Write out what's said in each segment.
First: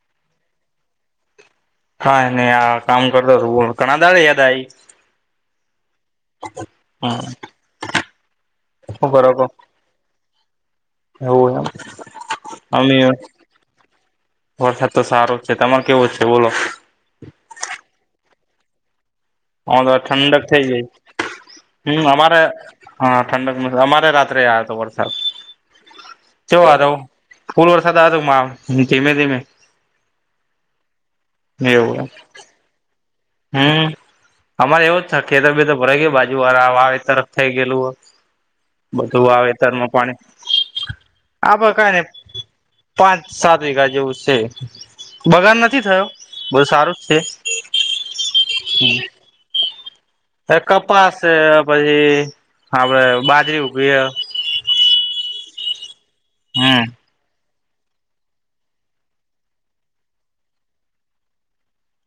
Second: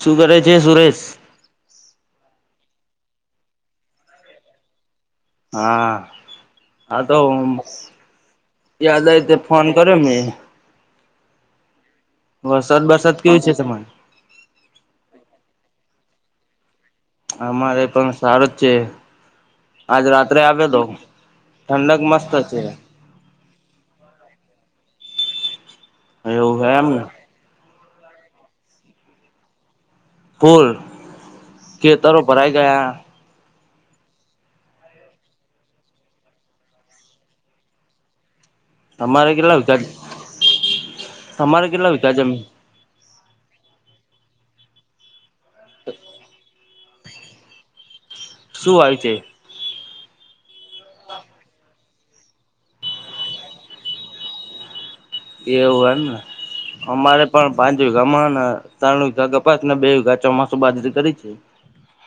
શું કરે છે, સુરેશ. હા નને આ કામ [unintelligible] ઘણા [unintelligible] હા હા તો હમ યાદ શું [unintelligible] કરો તે કો ફોન કરેમે. એવું એમ. વરસાદ બરસાદ [unintelligible] છે, તમારે. વરસાા તો સાર હ છે, તમાર [unintelligible] છે, બલો. અમારે પણ સારો જ છે. [unintelligible] આજ રાત્રે ઠંડક થઇ આવેલો જઈ ઠંડક હમ મસ્ત અમારે. છે. હા ઠંડક અમારે રાત્રે [unintelligible] હતો વરસાદ એવું જો હે આ [unintelligible] એમને ફૂલ વરસાદ આવ હતો માવ ધીમે ધીમે ફૂલ એવું ખીતરો ભરાઈ ગયા. [inaudible] અમારે એવો જ છે, ખેતર બેતર તો ભરાઈ ગય બાજુ વાળા સરસ થઈ ગયેલું [unintelligible] બધું તમારે આવે કેટલા [unintelligible] વિઘા પાણી તમારે [unintelligible] કઈ કેટલા નઈ. વિઘા જમીન પાંચ સાત વઘા જેવું છે, બગડ નથી થયો બહુ સારું જ છે. શું [unintelligible] છે. અ કપાસ પછી આપડે બાજરી [unintelligible] એવું હમ [unintelligible] અમારે. પણ પાંચ વિઘા ને ત્રણ વઘા કપાસ ને બેઘા ચોમાસું બાજરી કરી છે.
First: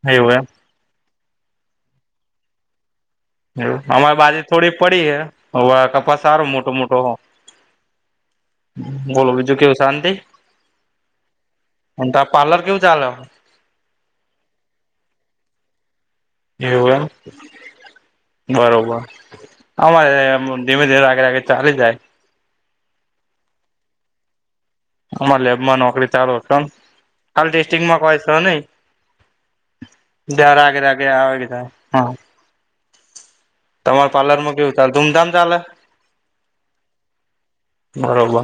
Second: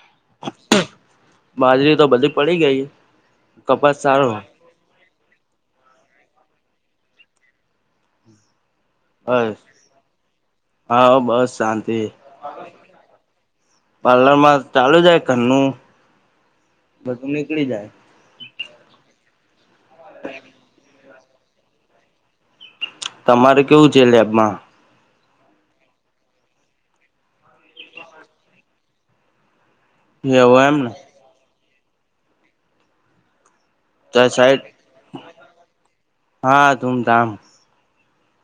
હવું એમ. બાજરી તો બધી પડી ગઈ. કપાસ અમારી સારો બાજી થોડી પડી હ [unintelligible] કપાસ સારો મોટો મોટો બોલો હ બીજું કેવું શાંતિ હા બસ શાંતિ અને ત પાર્લર કેવું [unintelligible] પાર્લર માં ચાલુ જાય ઘરનું. એવું બધું નીકળી જાય એમ બરોબર અમારે ધીમે ધીમે [unintelligible] ચાલે જાય. તમારે કેવું છે, લેબમાં. અમારા લેબમાં નોકરી ચાલુ છોમ ટેસ્ટંગમાં કઈ છે, [unintelligible] નહી. એવું એમને [inaudible] તમારા ચાર પાર્લર માં સાઈડ કેવું ચાલે ધૂમધામ ચાલે. હા ધૂમધામ બરોબર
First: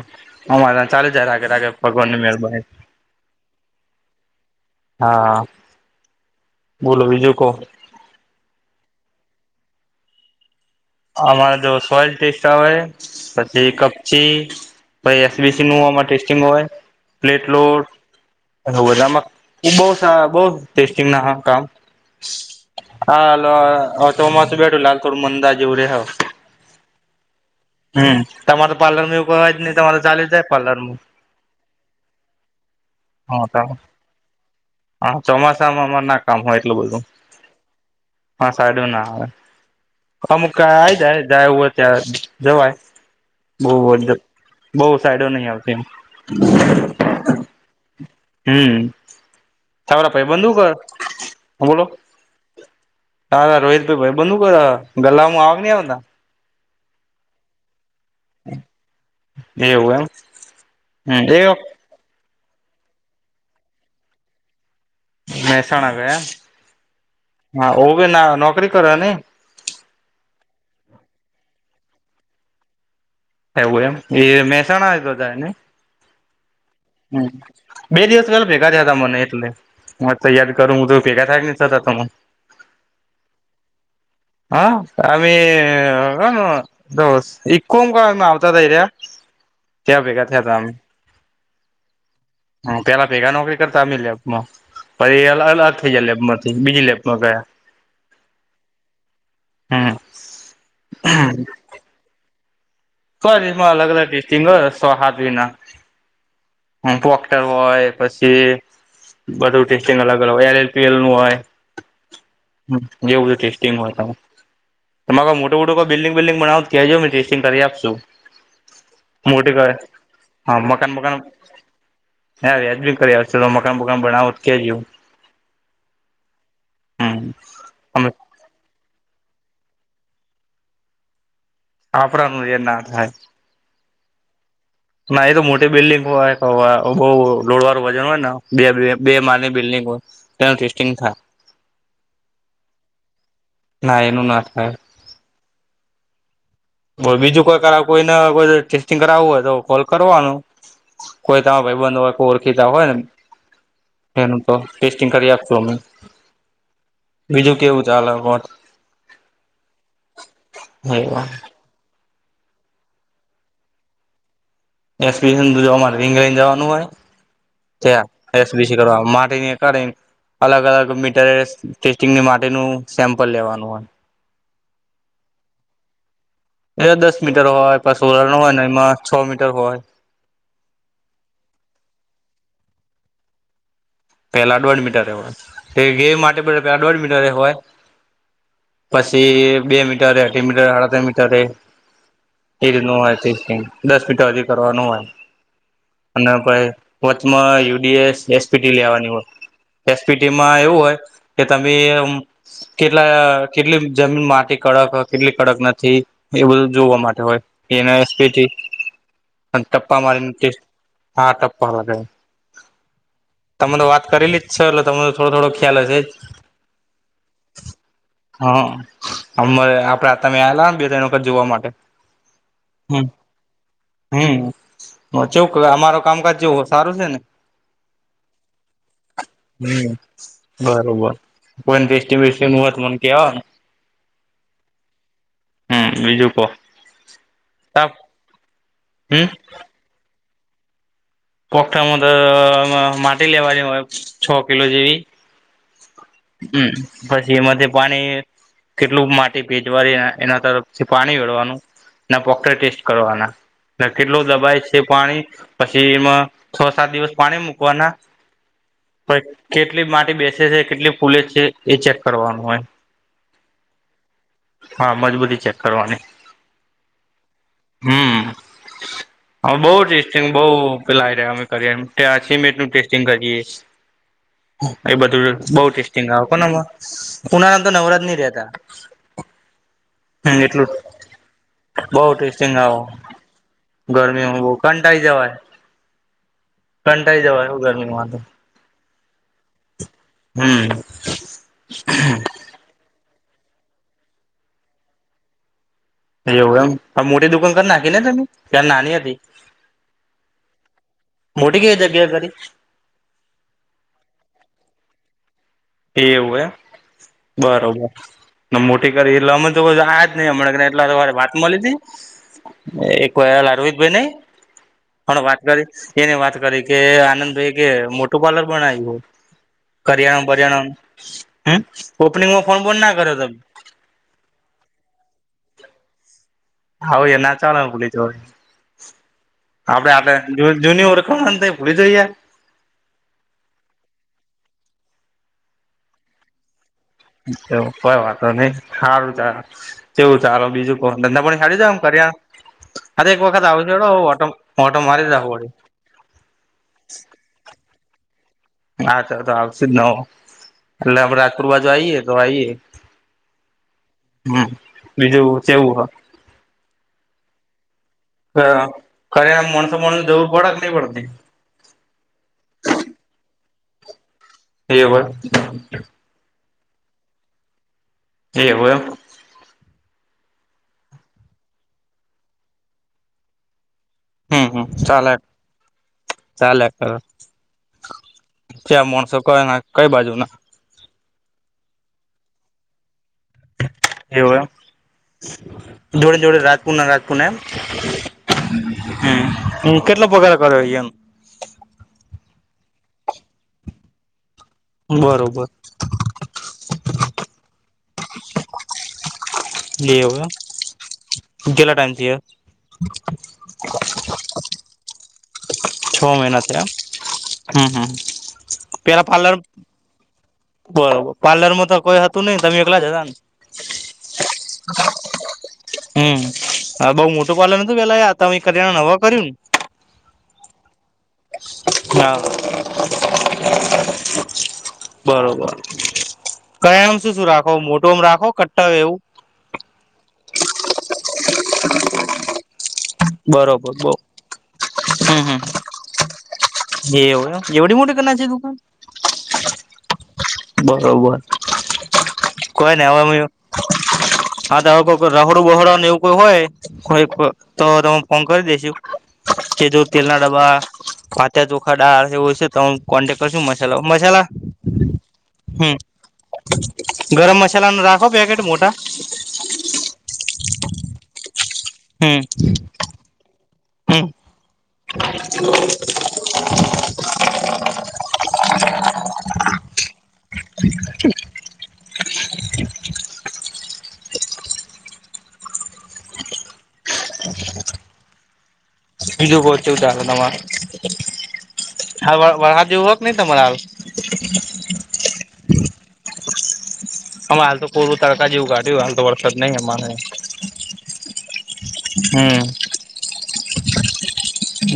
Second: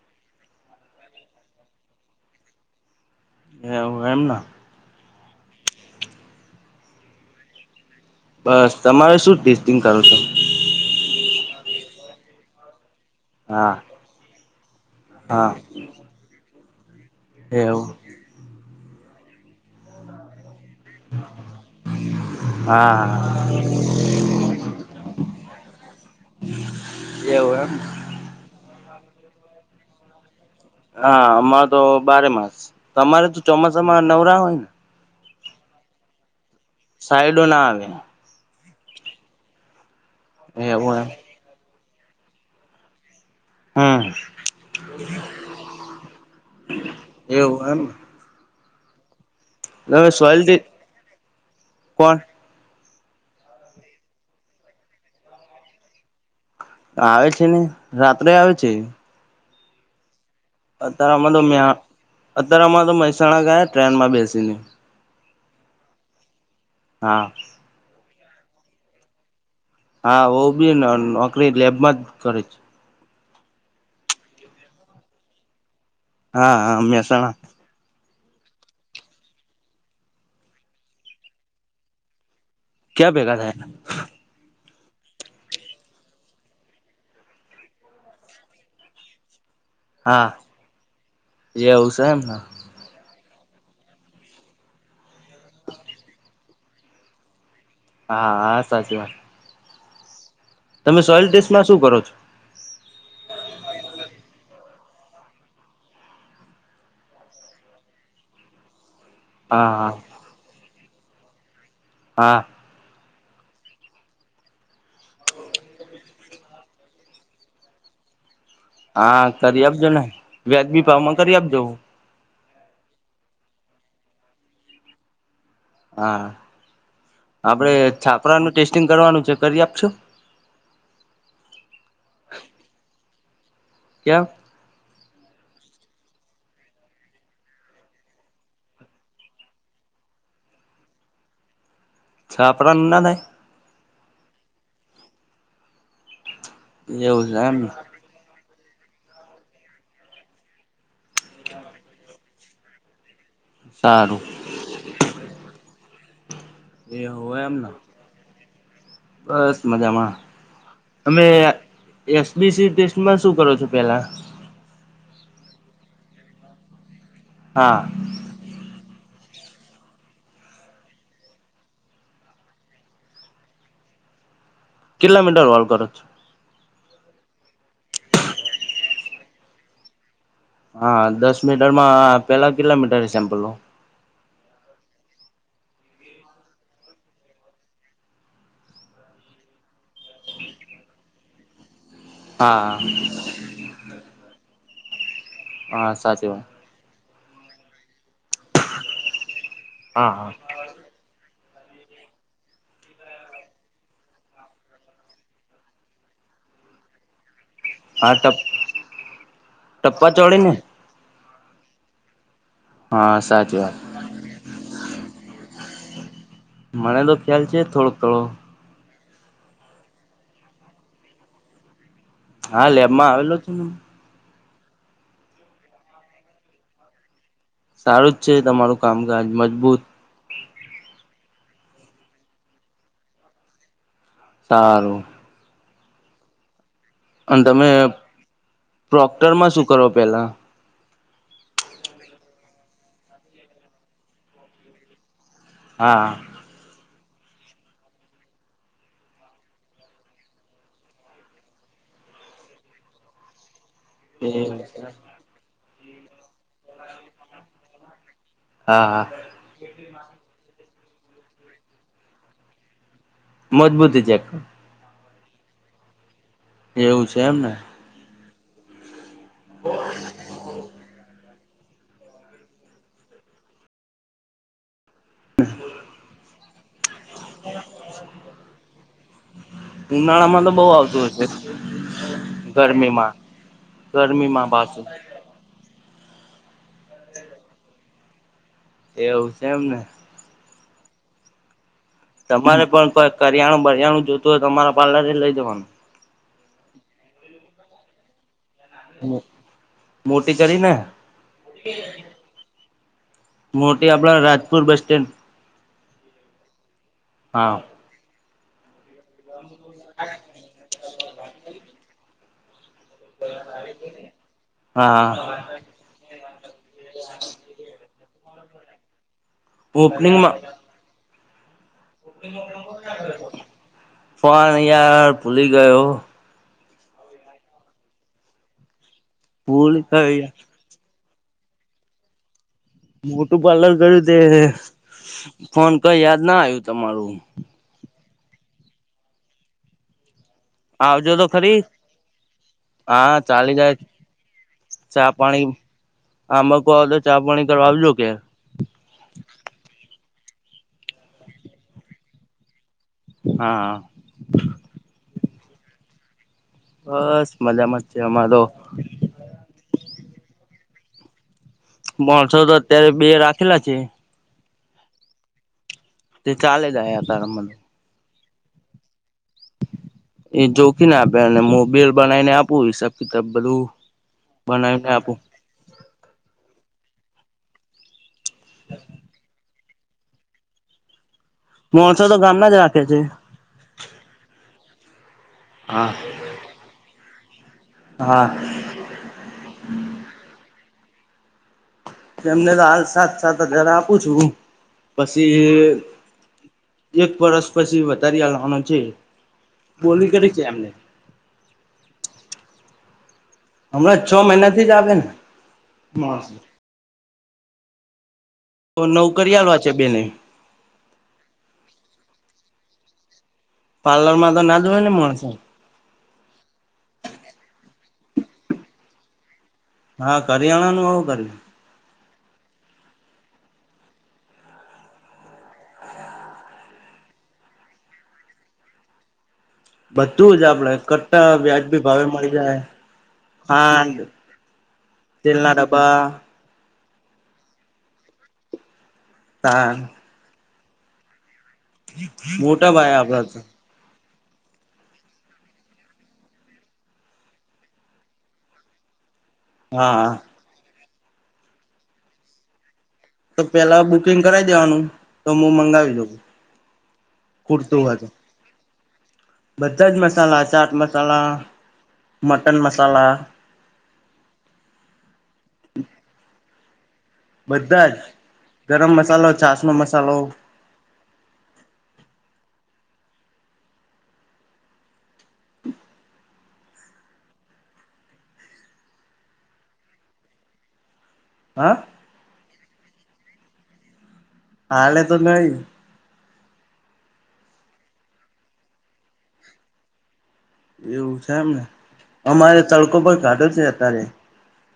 અમારે ત્યા ચાલે જાય રાગે રાગે ભગવાન ની [unintelligible] એ એમ ના. હા બોલો બીજું કો. બસ તમારે શું ટેસ્ટિંગ કરો છો. અમારે જો સોઈલ ટેસ્ટ આવે પછી હા કપચી હા એસબીસી નું આ ટેસ્ટિંગ હોય પ્લેટ લોટ એવું બધામાં [unintelligible] ટેસ્ટિંગ ના હ કામ હા હાાલ ઓટો મા બેઠો લાલ કોર મંદા જ એવું ર એવું એમ હમ તમારે પાર્લર માં એવું જ નહી તમારે ચાલે જ જાય પાર્લરમાં હા અમારે તો બારે માસ તમારે તો હા ચોમાસામાં નવરા હોય ને હા ચોમાસામાં અમાર ના કામ હોય એટલું બધું સાઈડો ના આવે હ સાડું ના આવે અમુક ક આઈ એવું એમ જાય જાયું હોય ત્યાં જવાય. હમ બહ બહ સાઈડો નહીં આવતી એવું એમ એ હમ તમે ખરા ભાઈ સોઈલ બંધુ કર હ બોલો કોણ હાા રોહિત ભાઈબંદ હું કર હ ગલ્લામાં આવે કે નહીં આવતા આવે છે ને રાત્રે આવે છે. એવું એમ. અત્યારે હમ આમાં તો મ્યા એ અત્યારે આમાં તો મહેસાણા ગયા ટ્રેનમાં બેસીને મહેસાણા ગયા. હા હા ઓવેી ના નોકરી કરો ને હા ઓવ બી નોકરી લેબમાં જ કરે છે. એવું એમ એ મહેસાણાતો થાય ને. હા હા હમ મહેસાણા બે દિવસ પેલા ભેગા થયા તા મને એટલે તૈયારી કરું હું તો ભેગા થાય ન થતા તને ક્યા ભેગા થયા. હા અમે હ ઇકો માં આવતા થયા. ત્યાં ભેગા હા હતા એવું છે એમ ન હ પેલા ભેગા નોકરી કરતા અમે લેબમાં પછ એ અલગ થઈ જાય લેબમાંથી બીજી લેબમાં ગયા. હા હા સાચી વાત હા તમે સોયલ ટેસ્ટમાં શું કરો છો સમાં અલગ અલગ ટેસ્ટિંગ વિના પોક્ટર હોય પછી બધું હા હા ટેસ્ટિંગ અલગ અલગ હો એલ એલપીએલ નું હોય. હા. હ જે એવું બધું ટેસ્ટિંગ હોય તમે તમારે કોઈ મોટો મોટો કોઈ બિલ્ડિંગ બિલ્ડિંગ બનાવ ત્યાજો મં ટેસ્ટિંગ કરી આપશું. હા મોટી કરી કરે આપજો ને હા વ્યાજબી મકાન બકાન ભાવમાં કરી આપજો. હા વ્યાજ બી કરી આવો મકાન બકાન બનવાનું તો કેજો હા હમ આપડે અમે છાપરાનું ટેસ્ટિંગ કરવાનું છે કરી આપશો. આપણા ન જે ના થાય. ક્યા. ના એ તો મોટી બિલ્ડિંગ હોય બહુ લોડવાળું વજન હોય ને બે બે માલ ની બિલ્ડિંગ હોય ત્યાં ટેસ્ટિંગ થાય છાપડા માં ના થાય ના એનું ના થાય થાય એવું છે બીજું એમ કોઈ ને. કરા કોઈ ટેસ્ટિંગ કરું હોય તો કોલ કરવાનું કો તમા ભાઈંધ હોય. ીધા હોયને સારું એનું તો ટેસ્ટિંગ કરી આપશું અમે એવું બીજું એમને કેવું ચાલે કોત બસ મજામાં તમે- એસબીસી ટેસ્ટમાં શું કરો છો પેલા એક્સપિરય જોવા મળ રિંગ રેન્જ જવાનું હોય હા ત્યાં એસ બીસી કરવા માટી કાઢ- અલગ અલગ મીટરિય ટેસ્ટિંગની માટેનું સેમ્પલ લેવાનું હોય. કેટલા મીટર વોલ કરો છો એ દસ મીટર હોય પાછ ઓરા નો હોય ને એમાં છ મીટર હોય. હા દસ મીટર માં પેલા કેટલા મીટર સેમ્પલ નું પેલા દોઢ મીટર હોય એ ગે માટે પ પેલા દોઢ મીટર હોય. પછી બે મીટર અઢી મીટર અડત મીટર એ હા રીતનું હોય ત્રીસ દસ મીટી કરવાનું હોય હા સાચી અને વાત પ વચમાં યુડીએસ એસપીટી લેવાની હોય હા હા એસપીટી માં એવું હોય. કે તમે કેટલા કેટલી જમીન માટી કડક કેટલી કડક નથી. એ બધું જોવા માટે હોય. એનેસ હા ટપ પીટી અને ટપ્પા ચોડી મારીને ને હા ટપાગ- હા સાચ તમે તો વાત કરીલી જ છે. એટલે તમરો થોડો થોડો ખ્યાલ હશે જ મને તો ખ્યાલ છે થોડોક થોડો- હા અરે આપડે તમે આલા ને બે ત વખત જોવા માટે- હા લેબ હમ માં આવેલો છે. ને- હમ હ ચ અમારો કામકાજ જોવો સારું છે. ને- સારું જ છે તમારું કામકાજ મજ- હમ બરોબર કોઈ ટેસ્ટીસ્ટી ન હોત મને કેવાને- સારું હમ બીજું કો અને તમે હમ પ્રોક્ટર માં શું કરો પેલા? પોખામાં તો માટી લેવાની હોય છ કિલો જેવી. હા હમ્મ, પછી એમાં પાણી કેટલું માટી પેચવાની એના તરફથી પાણી વળવાનું ના, પોકે ટેસ્ટ કરવાના કેટલું એ દબાય છે પાણી પછી એમાં છ સાત દિવસ પાણી મૂકવાના હા હા કોઈ- કેટલી માટી બેસે છે કેટલી પુલે છે એ ચેક કરવાનું હોય. મજબૂત છે. હા મજબૂતી ચેક કરવાની- એવું છે એમને- હમ હ બહ ટેસ્ટિંગ બઉ- અમે મિનટ ટેસ્ટિંગ કરીએ- એ બધું બઉ ટેસ્ટિંગ કો ના ઉના નામ તો નવરાત ન રતા હ ઉનાળામાં તો બહુ એટલું આવતું હશે બહ ટેસ્ટિંગ આવે ગરમીમાં - ગરમી હો ગરમીમાં પાછું કાંટાળી જવાય કાંટાળી જવાય ગરમીમાંંધ- એવું છે. એમ ને- હમ્મ. તમારે પણ કોઈ કરિયાણું, બરિયાણું જોતું હોય તમારા પાર્લર લઈ જવાનું. એવું એમ, મોટે દુકાન નાખી ને તમે તાર નાની હતી મોટી કરીને મોટી કઈ જગ્યા કરી મોટી આપણા રાજપુર બસ સ્ટેન્ડ એ એવું હા, હા બરોબર. મોટી કરી એટલે અમે તો [unintelligible] જ નહી હમણાં એટલા તો વાત મળી હતી. એક મિનિટ અરહિતભાઈ નઈ હા પણ વાત કરી? એને વાત કરી કે આનંદભાઈ કે મોટું પાર્લર બનાવ્યું કરિયાણા ઓપનિંગમાં હા, ઓપનિંગમાં ફોન બંધ ના કર્યો તમે? પણ યાર ભૂલી ગયો. હા, એ નાચવાળને ભૂલી જો ભૂલી આપણે ગયો યાર આટલી જૂની ઓળખાણ ખૂલી જઈએ. બ્યુટીપાર્લર કર્યું તે ફોન કરવાની યાદ ના આવ્યું તમારું. એવું કોઈ વાતો નઈ સારું કેવું ચાલો બીજું કો આવજો ધંધા તો પાણી સારી ખરી રીતે કરી રહ્યા? અરે હા એક વખત ચાલી જાય આવડો ઓટો મારી જખું પડે આમાં કો તો ચા-પાણી કરવા આવજો કે હા, તો આવશે જ નવ એટલે અમે રાજકોર બાજુ તો આઈએ આઈએ. હા. હમ્મ, બીજું ચેવુ હ? બસ મજામાત છે, અમાતો? ખરે આમ માણસો-માણસ જવર પડે કે નહીં પડતી માણસો તો અત્યારે બે રાખેલા છે. એે ભાઈ ચાલ જાયે અત્યારે મને એેવું એમ એ જોખીને આપે અને મોકરેલુ બનાવીને આપું હિસાબ કિતાબ બધું. હમ્મ, હમ્મ, બનાવીને ચાલે, આપું ચાલે કરે. ક્યા માણસો કઈ બાજુના મોણસો તો ગામના જ રાખે છે. એવું એમ હા જોડે જોડે રાજપુરના રાજતપુ એમ હા. હમ, કેટલા પગારા કર્યો એમ એમને તો હાલ સાત-સાત હાજર આપું છું, બરોબર પછી એક વરસ પછી વધારી હવાનું છે. બોલી એવુ કરી છે એમને એમ કેટલા ટાઈમ થી એ. હમણાં છ મહિનાથી જ આવે ને. છ માણસ મહિના થમ હમ, હમ તો નવ પેરા પાર્લર કરી આલવા છે બેને બરોબર પાર્લરમાં તો કોઈ હતું નહી તમે એકલા જ હતા ને? પારલરમાં તો ના જો હોવેને માણસો. હમ્મ, બઉ મોટો પાર્લ નતું પેલા કરિયાણા નવા કર્યું ને? હા, કરિયાણાનું હવ કરીયુ હા, બરોબર. કરીણામાં શું-શું રાખો મોટોમ રાખો કટ્ટ એવું બધું જ આપણે કટા વ્યાજબી ભાવે મળી જાય. બરોબર બઉ ખાંડ, હમ હમ તેલના ડબા એવું એવડી મોટી કના છે, દુકાન હા. બરોબર. મોટા કોઈ ને ભાઈ હવે અમે આપડા તો. હા તો રાહોડું બહોડને એવું કોઈ હોય. કોઈ તો તમે ફોન કરી દઈશું. કે જો તેલ હા ના ડબ્બા વાત્યા ચોખા ડળ એ હોય છે તો. કોન્ટેક તો કરશું મસાલા પેલા બુકિંગ મસાલા. કરાવી દેવાનું તો હું હમ મંગાવી દઉં ગરમ મસાલા ન ખૂટતું હોય રાખો તો પેકેટ મોટા. બધા જ મસાલા ચાટ મસાલા હમ મટન મસાલા. હમ. બધા જ ગરમ મસાલો છાસ નો મસાલો. [unintelligible] [unintelligible] હ [unintelligible] બીજું બોહ કેવું ચાલે તમાર હા હા વરહા જેવુંક નહી તમારા હાલ આલે તો નહી અમે હાલ તો પૂરું તડકા જેવું કાઢ્યું હાલ તો વરસાદ નઈ અમારે એવું છે એમને હમ અમારે તડકો પર કાઢયો છે અત્યારે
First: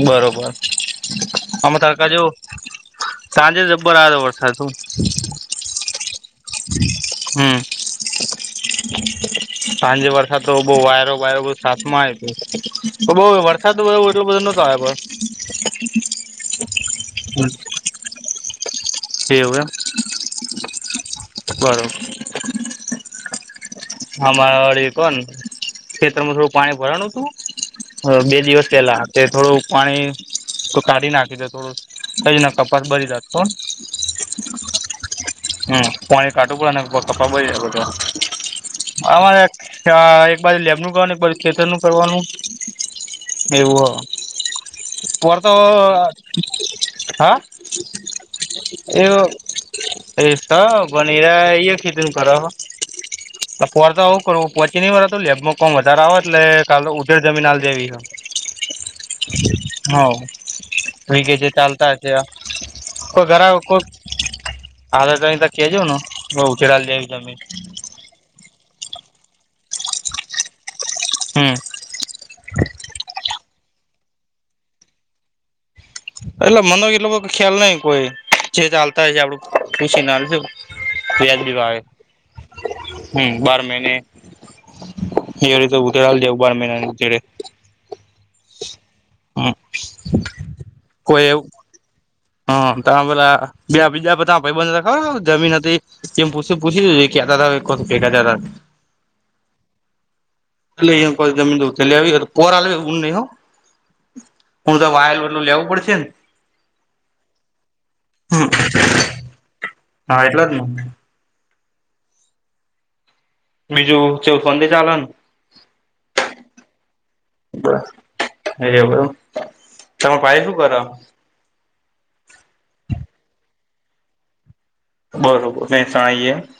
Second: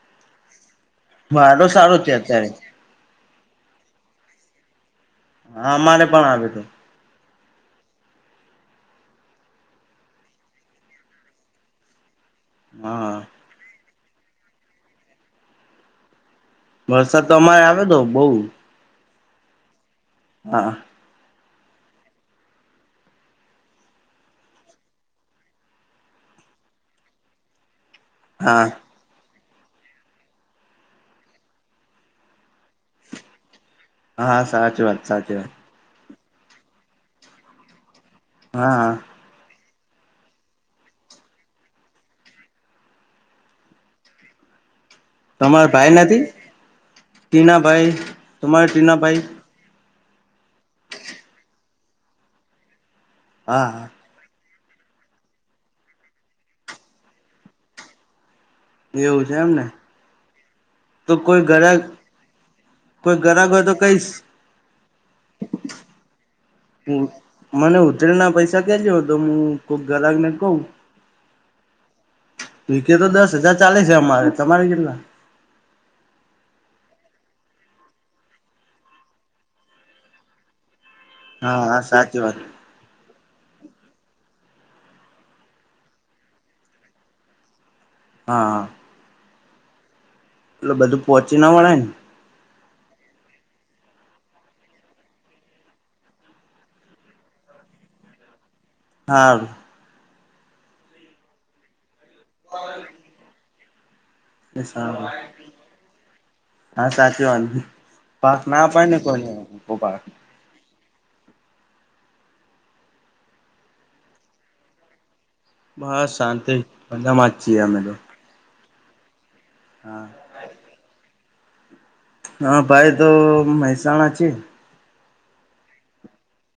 બરોબર વારો આમે સારો તડકા છે અત્યારે જેવું સાંજે જબબર આ વરસાદું હા મારે પણ આવ્યું તું હમ [inaudible] સાંજે વરસાદ તો બઉ વાયરો વાયરો બ સાત માં આવ હા બઉ વરસાદ વરસાદ તો એટલો બધો ન તો આયોપણ વરસાદ તો અમારે આવે તો બઉ એવુ એમ હા બરોબર હમારા કો ખેતરમાં થોડું પાણી ભરાનું તું હ બે હા દિવસ પહેલા તે થોડું પાણી કાઢી નાખી તો થોડું કને કપાસ બરી જતો હા સાચી વાત સાચી વાત પાણી કાઢુ પડે એના બળી જાય બધો હા હા આમાંરે એક બાજુ લેબ નું કરવાનું એક બાજુ ખેતર નું કરવાનું એવુ હ વરતો તમારા ભાઈ નથી હાં ટીનાભાઈ તમારે ટીનાભાઈ એવું એ તો બનેરાએ ખેતીનું કર હા હા પહરચતા આવું કરવું પહોચી ન વાર લેબમાંમ વધારે આવે એટલે કાલ તો ઉધર જમીન હાલ જેવી હ એવું છે એમને હ તો થઈ ગ કોઈ છે ઘરા ચાલતા હશે કોઈ ઘરાક હોઇશ કઈશ આધ ટ ત કેજ ન ઉછરા લેવીજમીન મને ઉતરી ના પૈસા કેજ્યો તો હું કોઈક ગરાકને કહું હમ રકે તો દસ હજાર ચાલે છે અમારે તમારે કેટલા એટલે મનો એ લોકો ખ્યાલ નઈ કોઈ જે ચાલતા હોય છે આપડું પુછી ના વ્યાજબી હા ભાવે હા સાચી વાત હમ બાર મહિને એ રી તો ઉધાર જવું બાર મહિના હા હા હમ [unintelligible] એટલે બધું કોઈ પહોંચી એવું ના વળે ને હા ત ભેલા બ બીજા ભાઈબંધ રખાવ છ જમીન હતી એછ પૂછી દ કે ક્યા દા ક ફેગા હા [inaudible] એ કોઈ જમીન દ લ આવી પોરાનહી હું તો સારું વાયલ વું લેવું પડશે ને હા સાચી વાત પાક ના અપાય ને કોઈ પાક હા એટલા જ ને મી જો ચવથનંદ ચાલ બસ શાંતિ બદામાંી મેો એવ તમે પફું કર [unintelligible] હા ભાઈ તો મહેસાણા છે બરોબર મહેસાણા એમ